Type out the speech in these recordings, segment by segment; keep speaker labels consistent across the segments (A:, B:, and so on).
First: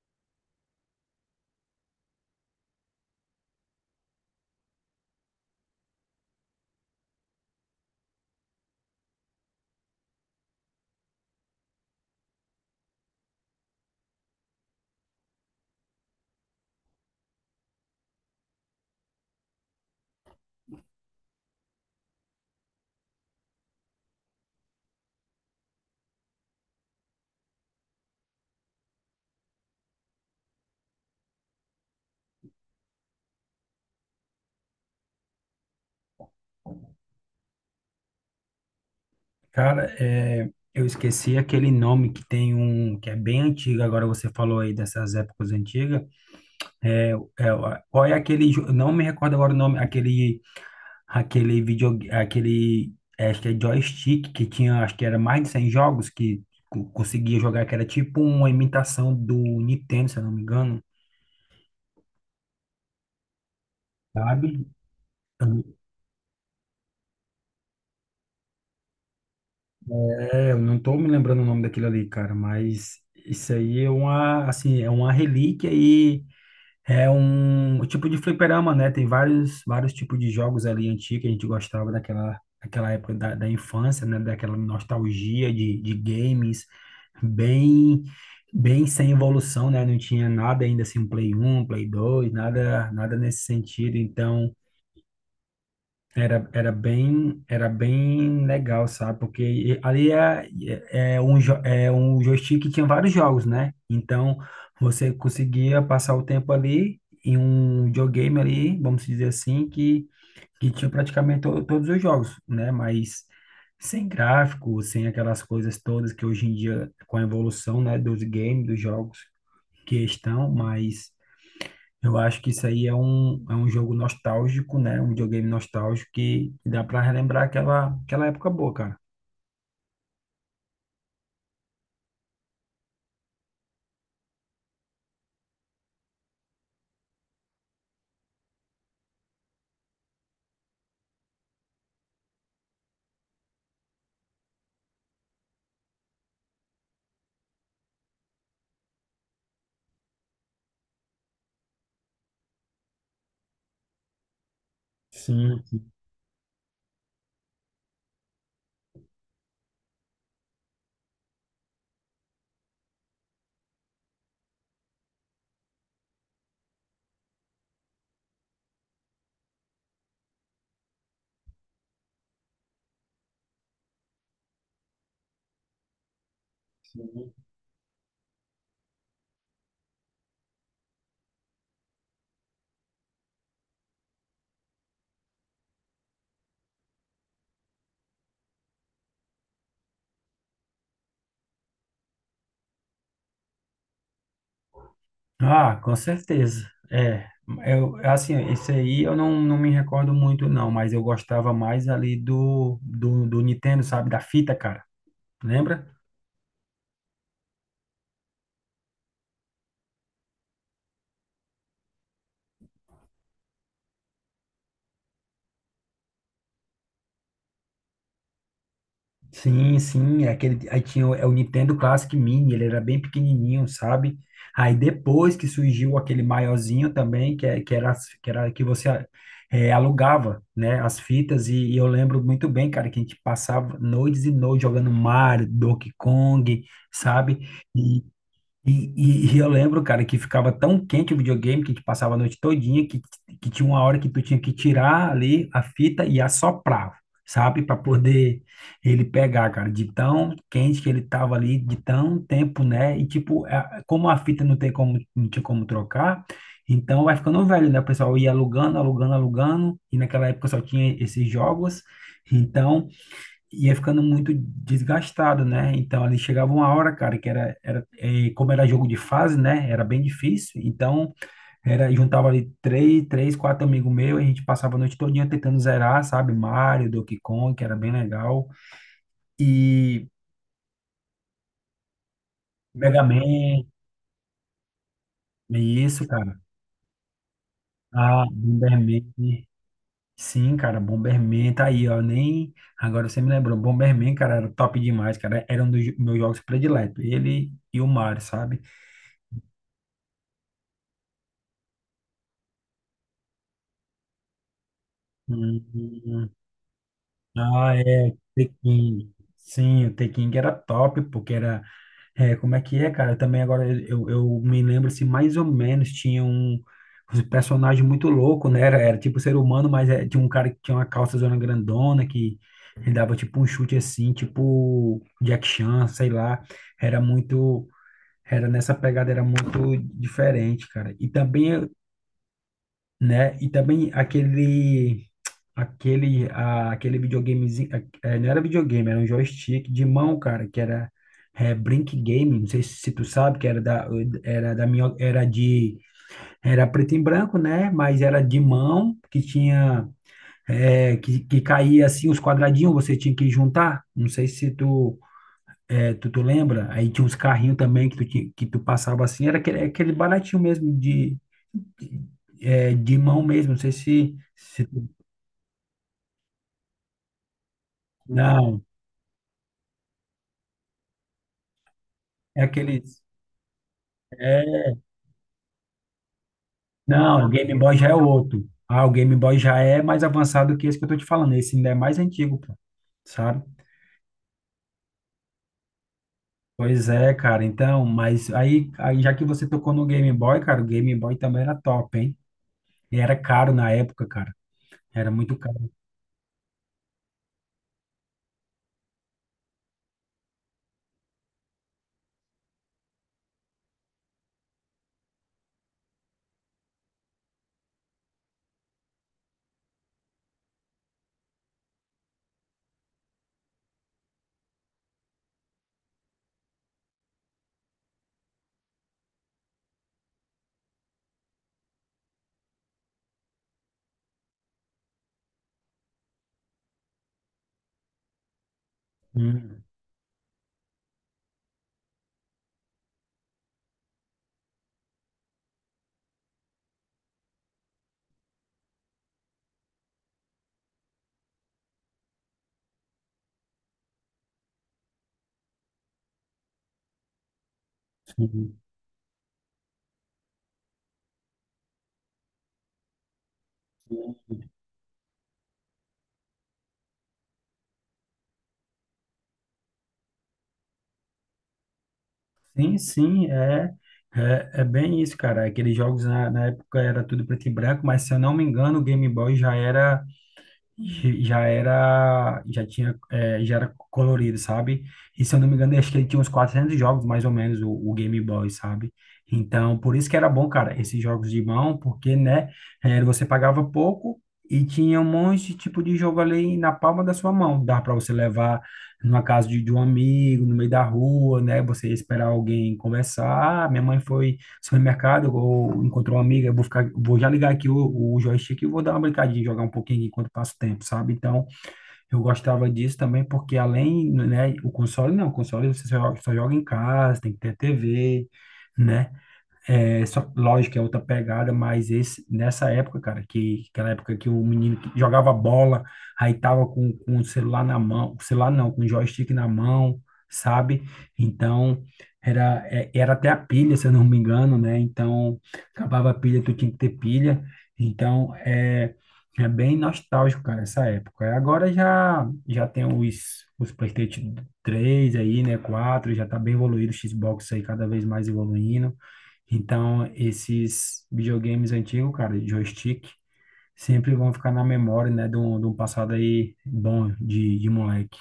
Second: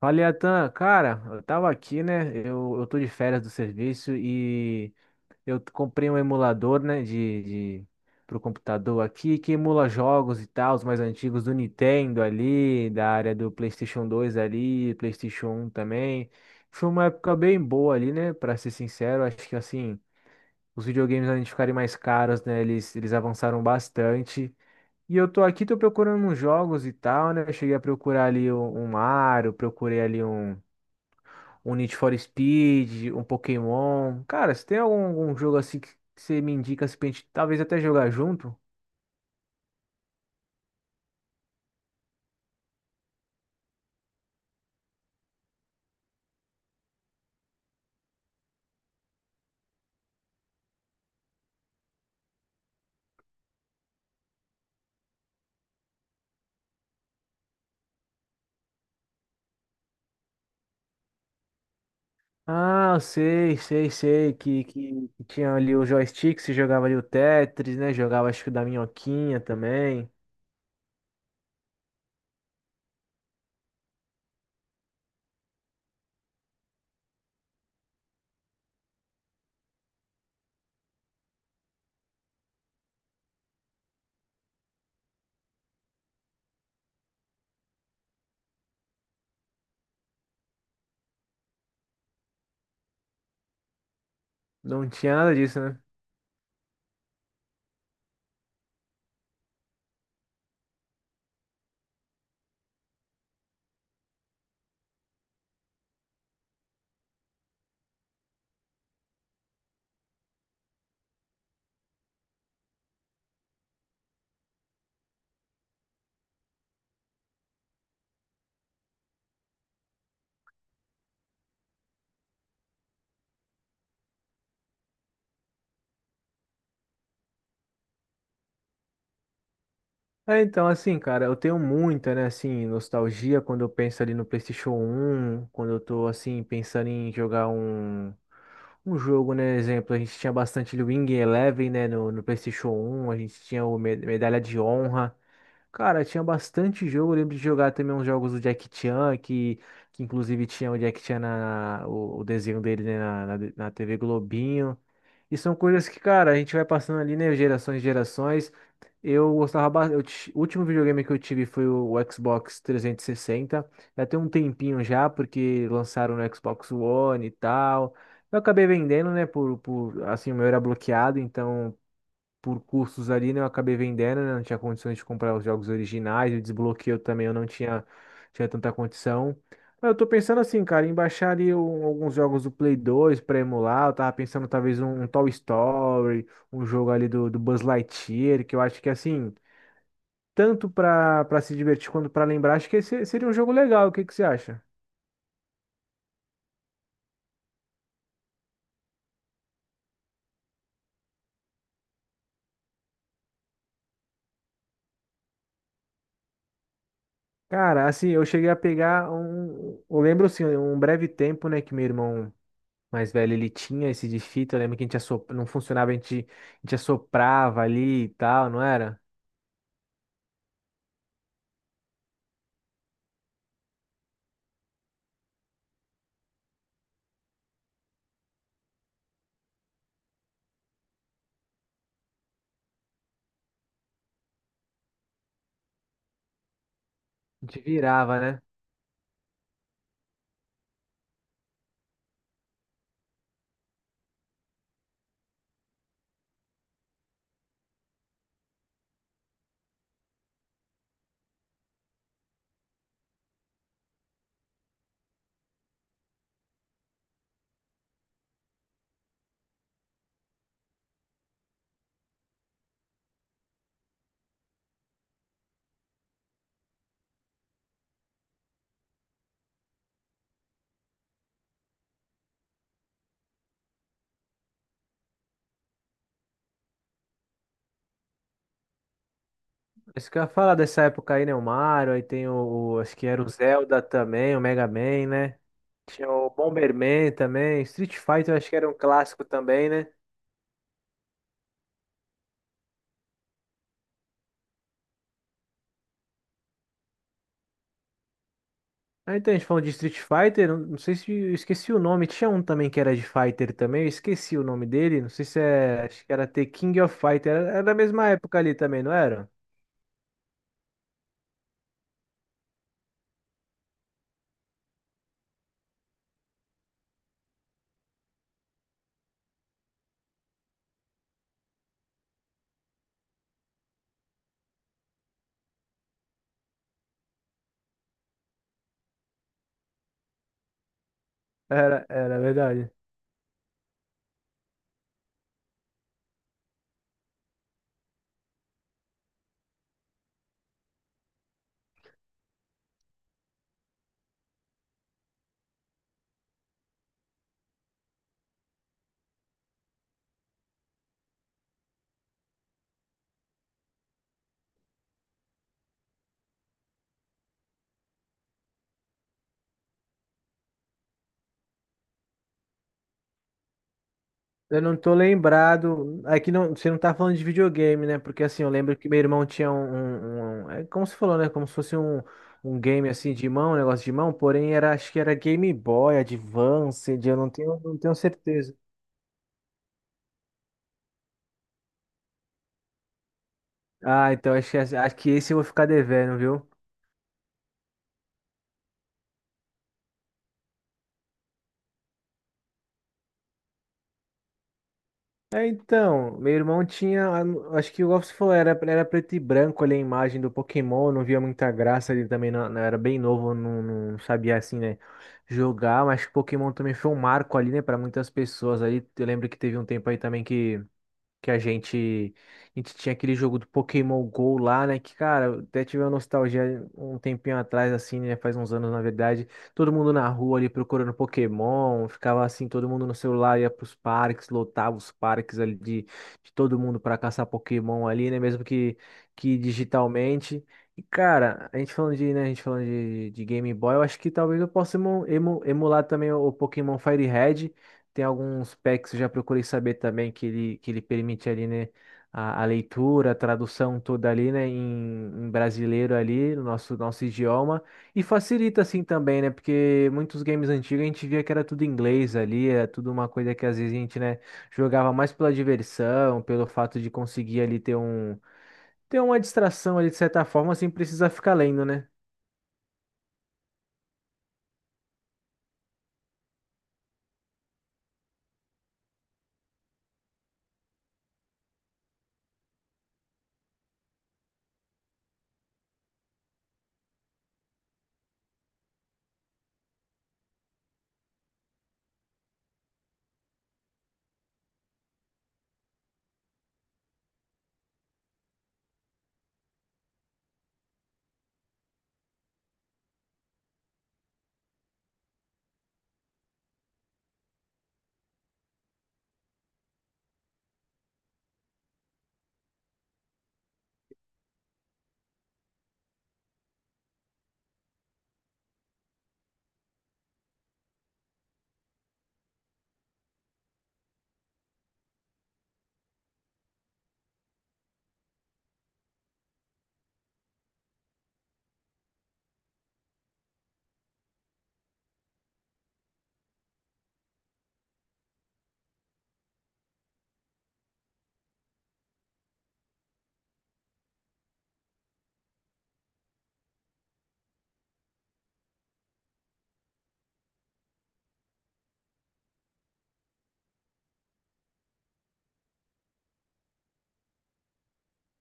A: Fala, Atan, cara, eu tava aqui, né? Eu tô de férias do serviço e comprei um emulador, né, de pro computador aqui que emula jogos e tal, os mais antigos do Nintendo ali, da área do PlayStation 2 ali, PlayStation 1 também. Foi uma época bem boa ali, né? Pra ser sincero, acho que assim, os videogames além de ficarem mais caros, né, eles avançaram bastante. E eu tô aqui, tô procurando uns jogos e tal, né? Eu cheguei a procurar ali um Mario, procurei ali um Need for Speed, um Pokémon. Cara, se tem algum jogo assim que você me indica assim, pra gente talvez até jogar junto?
B: Cara, eu esqueci aquele nome que tem um que é bem antigo. Agora você falou aí dessas épocas antigas. É, é, qual é aquele? Não me recordo agora o nome. Aquele vídeo, acho que é joystick que tinha, acho que era mais de 100 jogos que conseguia jogar. Que era tipo uma imitação do Nintendo, se eu não me engano,
A: Ah, eu sei, sei, sei,
B: sabe?
A: que tinha ali o joystick, você jogava ali o Tetris, né? Jogava acho que o da Minhoquinha também.
B: É, eu não tô me lembrando o nome daquilo ali, cara. Mas isso aí é uma, assim, é uma relíquia e é um tipo de fliperama, né? Tem vários tipos de jogos ali antigos que a gente gostava daquela época da infância, né? Daquela nostalgia de games bem, bem sem evolução, né? Não tinha nada ainda assim, um Play 1, Play 2, nada, nada nesse sentido. Então,
A: Não tinha nada disso, né?
B: era bem legal, sabe? Porque ali é, é é um, jo- é um joystick que tinha vários jogos, né? Então, você conseguia passar o tempo ali em um videogame ali, vamos dizer assim, que tinha praticamente todos os jogos, né? Mas sem gráfico, sem aquelas coisas todas que hoje em dia, com a evolução, né, dos games, dos jogos que estão, mas... Eu acho que isso aí é um jogo nostálgico, né? Um videogame nostálgico que dá para relembrar aquela época boa, cara.
A: É, então, assim, cara, eu tenho muita, né, assim, nostalgia quando eu penso ali no PlayStation 1 quando eu tô, assim, pensando em jogar jogo, né, exemplo, a gente tinha bastante ali o Wing Eleven, né, no, no PlayStation 1 a gente tinha o Medalha de Honra. Cara, tinha bastante jogo. Eu lembro de jogar também uns jogos do Jack Chan, que inclusive tinha o Jack Chan, o desenho dele, né, na TV Globinho. E são
B: Sim,
A: coisas
B: sim,
A: que, cara, a gente vai passando ali, né, gerações e gerações. Eu gostava bastante. O último videogame que eu tive foi o Xbox 360. Já tem um tempinho já, porque lançaram no Xbox One e tal. Eu acabei vendendo, né, por assim, o meu era bloqueado, então por cursos ali, né? Eu acabei vendendo, né? Não tinha condições de comprar os jogos originais, o desbloqueio também
B: sim.
A: eu não tinha, tinha tanta condição. Mas eu tô pensando assim, cara, em baixar ali alguns jogos do Play 2 pra emular. Eu tava pensando talvez Toy Story, um jogo ali do, do Buzz Lightyear, que eu acho que assim, tanto pra, pra se divertir quanto pra lembrar, acho que esse seria um jogo legal. O que que você acha?
B: Ah, com certeza. É, eu, assim, esse aí eu não, não me recordo muito, não, mas eu gostava mais ali do Nintendo, sabe? Da fita, cara. Lembra?
A: Cara, assim, eu cheguei a pegar um. Eu lembro assim, um breve tempo, né, que meu irmão mais velho, ele tinha esse de fita. Eu lembro que a gente assop, não funcionava, a gente, a gente assoprava ali e tal, não era?
B: Sim, sim, é aquele, aí tinha o, é o Nintendo Classic Mini, ele era bem pequenininho, sabe? Aí depois que surgiu aquele maiorzinho também, que, é- que era, as- que era que você é, alugava, né, as fitas, e eu lembro muito bem, cara, que a gente passava noites e noites jogando Mario, Donkey Kong, sabe?
A: A gente virava, né?
B: E eu lembro, cara, que ficava tão quente o videogame que a gente passava a noite todinha que tinha uma hora que tu tinha que tirar ali a fita e assoprar, sabe? Para poder ele pegar, cara, de tão quente que ele tava ali, de tão tempo, né? E tipo, como a fita não tem como, não tinha como trocar, então vai ficando velho, né? O pessoal ia alugando, alugando, alugando, e naquela época só tinha esses jogos. Então, ia ficando muito desgastado, né? Então ali chegava uma hora, cara, que era, era eh, como era jogo de fase, né? Era bem difícil. Então era juntava ali três, quatro amigos meus, e a gente passava a noite todinha tentando zerar, sabe? Mario, Donkey Kong, que era bem legal, e
A: Isso que eu ia falar dessa época aí, né? O Mario, aí tem acho
B: Mega
A: que era o
B: Man,
A: Zelda também, o Mega Man, né?
B: e isso,
A: Tinha o
B: cara.
A: Bomberman também. Street
B: Ah,
A: Fighter, acho que era um
B: Bomberman.
A: clássico também, né?
B: Sim, cara, Bomberman tá aí, ó. Nem agora você me lembrou. Bomberman, cara, era top demais, cara. Era um dos meus jogos prediletos. Ele e o Mario, sabe?
A: Ah, então a gente falou de Street Fighter, não não sei se eu esqueci o nome. Tinha um também que era de Fighter também, eu esqueci o nome dele. Não sei se
B: Hum,
A: é.
B: hum,
A: Acho que era
B: hum.
A: The King of Fighter. Era, era
B: Ah,
A: da mesma
B: é,
A: época ali também, não
B: Tekken.
A: era?
B: Sim, o Tekken era top, porque era. É, como é que é, cara? Também agora eu me lembro se mais ou menos tinha um personagem muito louco, né? Era tipo ser humano, mas é, tinha um cara que tinha uma calça zona grandona que ele dava tipo um chute assim, tipo Jack Chan, sei lá. Era muito. Era nessa pegada, era muito diferente, cara. E também
A: É verdade.
B: né? E também aquele videogamezinho, não era videogame, era um joystick de mão, cara, que era é, Brink Game, não sei se tu sabe, que era da minha era de era preto e branco, né? Mas era de mão que tinha que caía assim os quadradinhos, você tinha que juntar. Não sei se tu tu lembra. Aí tinha uns carrinhos também que tu, tinha- que tu passava assim, era aquele baratinho mesmo de é, de mão mesmo, não sei
A: Eu não tô lembrado. Aqui não, você não tá falando de videogame, né? Porque assim, eu
B: Não,
A: lembro que meu irmão tinha é como você falou, né? Como se fosse
B: é
A: game
B: aqueles.
A: assim de mão, um negócio de mão, porém
B: É,
A: era, acho que era Game Boy, Advance, eu
B: não, o Game Boy
A: não
B: já é
A: tenho
B: outro.
A: certeza.
B: Ah, o Game Boy já é mais avançado que esse que eu tô te falando. Esse ainda é mais antigo, pô, sabe?
A: Ah, então acho que esse eu vou ficar devendo, viu?
B: Pois é, cara. Então, aí já que você tocou no Game Boy, cara, o Game Boy também era top, hein? E era caro na época, cara. Era muito
A: É,
B: caro.
A: então, meu irmão tinha, acho que igual você falou, era, era preto e branco ali a imagem do Pokémon, eu não via muita graça, ele também não, era bem novo, não, não sabia assim, né, jogar, mas Pokémon também foi um marco ali, né, para muitas pessoas ali. Eu lembro que teve um tempo aí também que a gente tinha aquele jogo do Pokémon Go lá, né? Que, cara, eu até tive uma nostalgia um tempinho atrás, assim, né? Faz uns anos, na verdade. Todo mundo na rua ali procurando Pokémon, ficava assim, todo mundo no celular, ia pros parques, lotava os parques ali de todo mundo para caçar Pokémon ali, né? Mesmo que
B: Hum,
A: digitalmente. E, cara, a gente falando de, né, a gente falando de Game Boy, eu acho que talvez eu possa emular também o Pokémon Fire Red. Tem alguns packs, que eu já procurei saber também que ele permite ali, né, a leitura, a tradução toda ali, né, brasileiro ali, no nosso idioma. E
B: sim.
A: facilita assim também, né, porque muitos games antigos a gente via que era tudo em inglês ali, era tudo uma coisa que às vezes a gente, né, jogava mais pela diversão, pelo fato de conseguir ali ter uma distração ali de certa forma, sem precisar ficar lendo, né?
B: Sim, sim, é bem e já era, já tinha, é, já era colorido, sabe? E se eu não me engano, acho que ele tinha uns 400 jogos, mais ou menos, o Game Boy, sabe? Então, por isso que era bom, cara, esses jogos de mão, porque, né, é, você pagava pouco e tinha um monte de tipo de jogo ali na palma da sua mão. Dava para você levar numa casa de um amigo, no meio da rua, né? Você ia esperar alguém conversar. Ah, minha mãe foi supermercado, ou encontrou uma amiga, eu vou ficar, vou já ligar aqui o joystick e vou dar uma brincadinha, jogar um pouquinho aqui enquanto passa o tempo, sabe? Então, eu gostava disso também, porque além, né, o console não, o console você só joga em casa, tem que ter TV, né? É, só, lógico, é outra pegada, mas esse, nessa época, cara, que aquela época que o menino que jogava bola, aí tava com o celular na mão, celular não, com o joystick na mão, sabe? Então, era até a pilha, se eu não me engano, né? Então, acabava a pilha, tu tinha que ter pilha. Então, é, é bem nostálgico, cara, essa época. Agora já tem os PlayStation 3 aí, né? Quatro já tá bem evoluído, o Xbox aí cada vez mais evoluindo. Então, esses videogames antigos, cara, de joystick, sempre vão ficar na memória, né, de um passado aí bom de moleque.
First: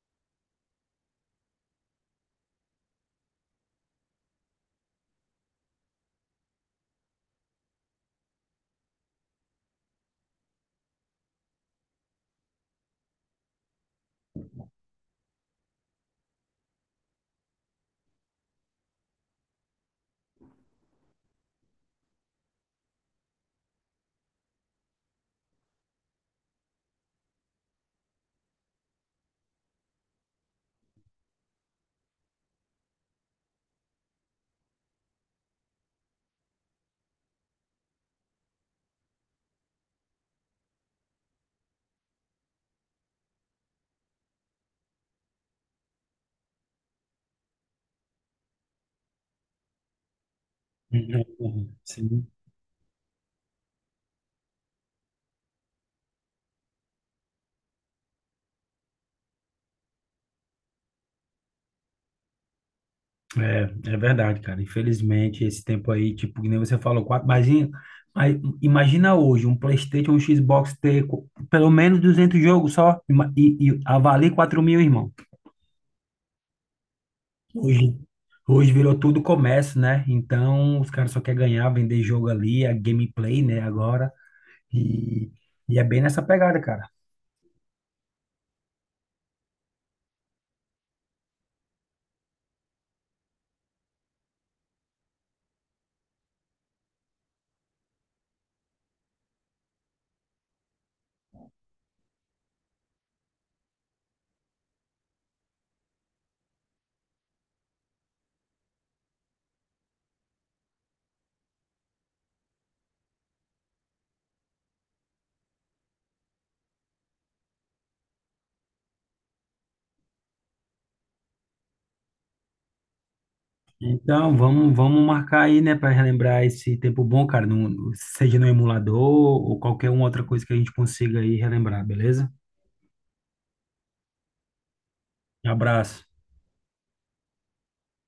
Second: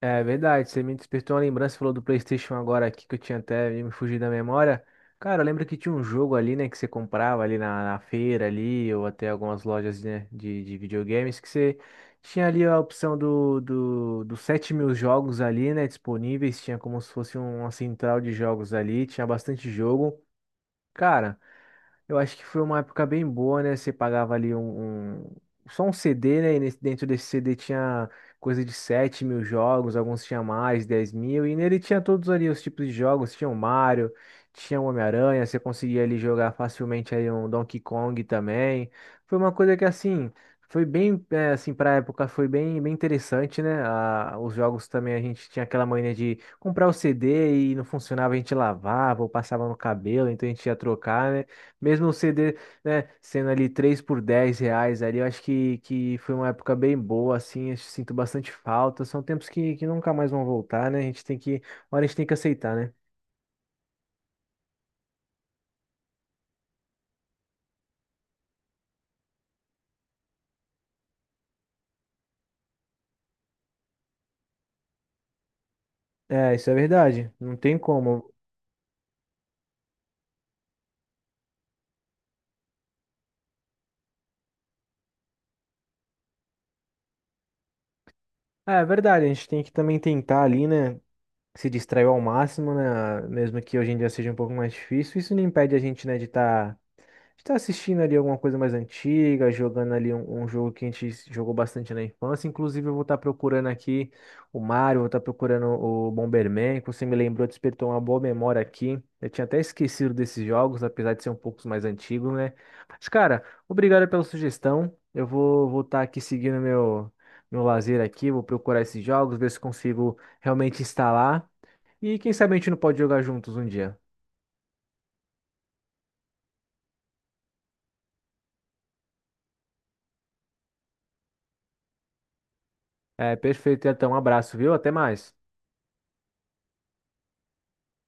A: É verdade, você me despertou uma lembrança, falou do PlayStation agora aqui que eu tinha até me fugido da memória. Cara, eu lembro que tinha um jogo ali, né, que você comprava ali na, na feira ali, ou até algumas lojas, né, de videogames, que você tinha ali a opção dos 7.000 jogos ali, né, disponíveis, tinha como se fosse uma central de jogos ali, tinha bastante jogo. Cara, eu acho que foi uma época bem boa, né? Você pagava ali só um CD, né? E dentro desse CD tinha coisa de 7.000 jogos, alguns tinha mais, 10.000, e nele tinha todos ali os tipos de jogos, tinha o Mario, tinha o Homem-Aranha, você conseguia ali jogar facilmente ali um Donkey Kong também. Foi uma coisa que assim, foi bem, é, assim, pra época foi bem, bem interessante, né? Os jogos também a gente tinha aquela mania de comprar o CD e não funcionava, a gente lavava ou passava no cabelo, então a gente ia trocar, né?
B: Uhum,
A: Mesmo o
B: sim,
A: CD, né, sendo ali 3 por 10 reais ali, eu acho que foi uma época bem boa, assim, eu sinto bastante falta. São tempos que nunca mais vão voltar, né? A gente tem que, uma hora a gente tem que aceitar, né?
B: é, é verdade, cara. Infelizmente, esse tempo aí, tipo, que nem você falou, quatro, mas imagina hoje um PlayStation, um Xbox ter pelo menos 200 jogos só e avalie 4.000, irmão.
A: É, isso é verdade, não tem
B: Hoje,
A: como.
B: hoje virou tudo comércio, né? Então, os caras só querem ganhar, vender jogo ali, a gameplay, né? Agora. E, e é bem nessa pegada, cara.
A: É, é verdade, a gente tem que também tentar ali, né, se distrair ao máximo, né, mesmo que hoje em dia seja um pouco mais difícil. Isso não impede a gente, né, de estar. A gente tá assistindo ali alguma coisa mais antiga, jogando ali jogo que a gente jogou bastante na infância. Inclusive, eu vou estar procurando aqui o Mario, vou estar procurando o Bomberman, que você me lembrou, despertou uma boa memória aqui. Eu tinha até esquecido desses jogos, apesar de ser um pouco mais antigo, né? Mas, cara, obrigado pela sugestão. Eu vou voltar aqui seguindo meu lazer aqui, vou procurar esses jogos, ver se consigo realmente instalar. E quem sabe a gente não pode jogar juntos um dia.
B: Então, vamos, vamos marcar aí, né, para relembrar esse tempo bom, cara, no, seja no emulador ou qualquer uma outra coisa que a gente consiga aí relembrar, beleza?
A: É, perfeito. Então, um abraço, viu? Até mais.
B: Um abraço.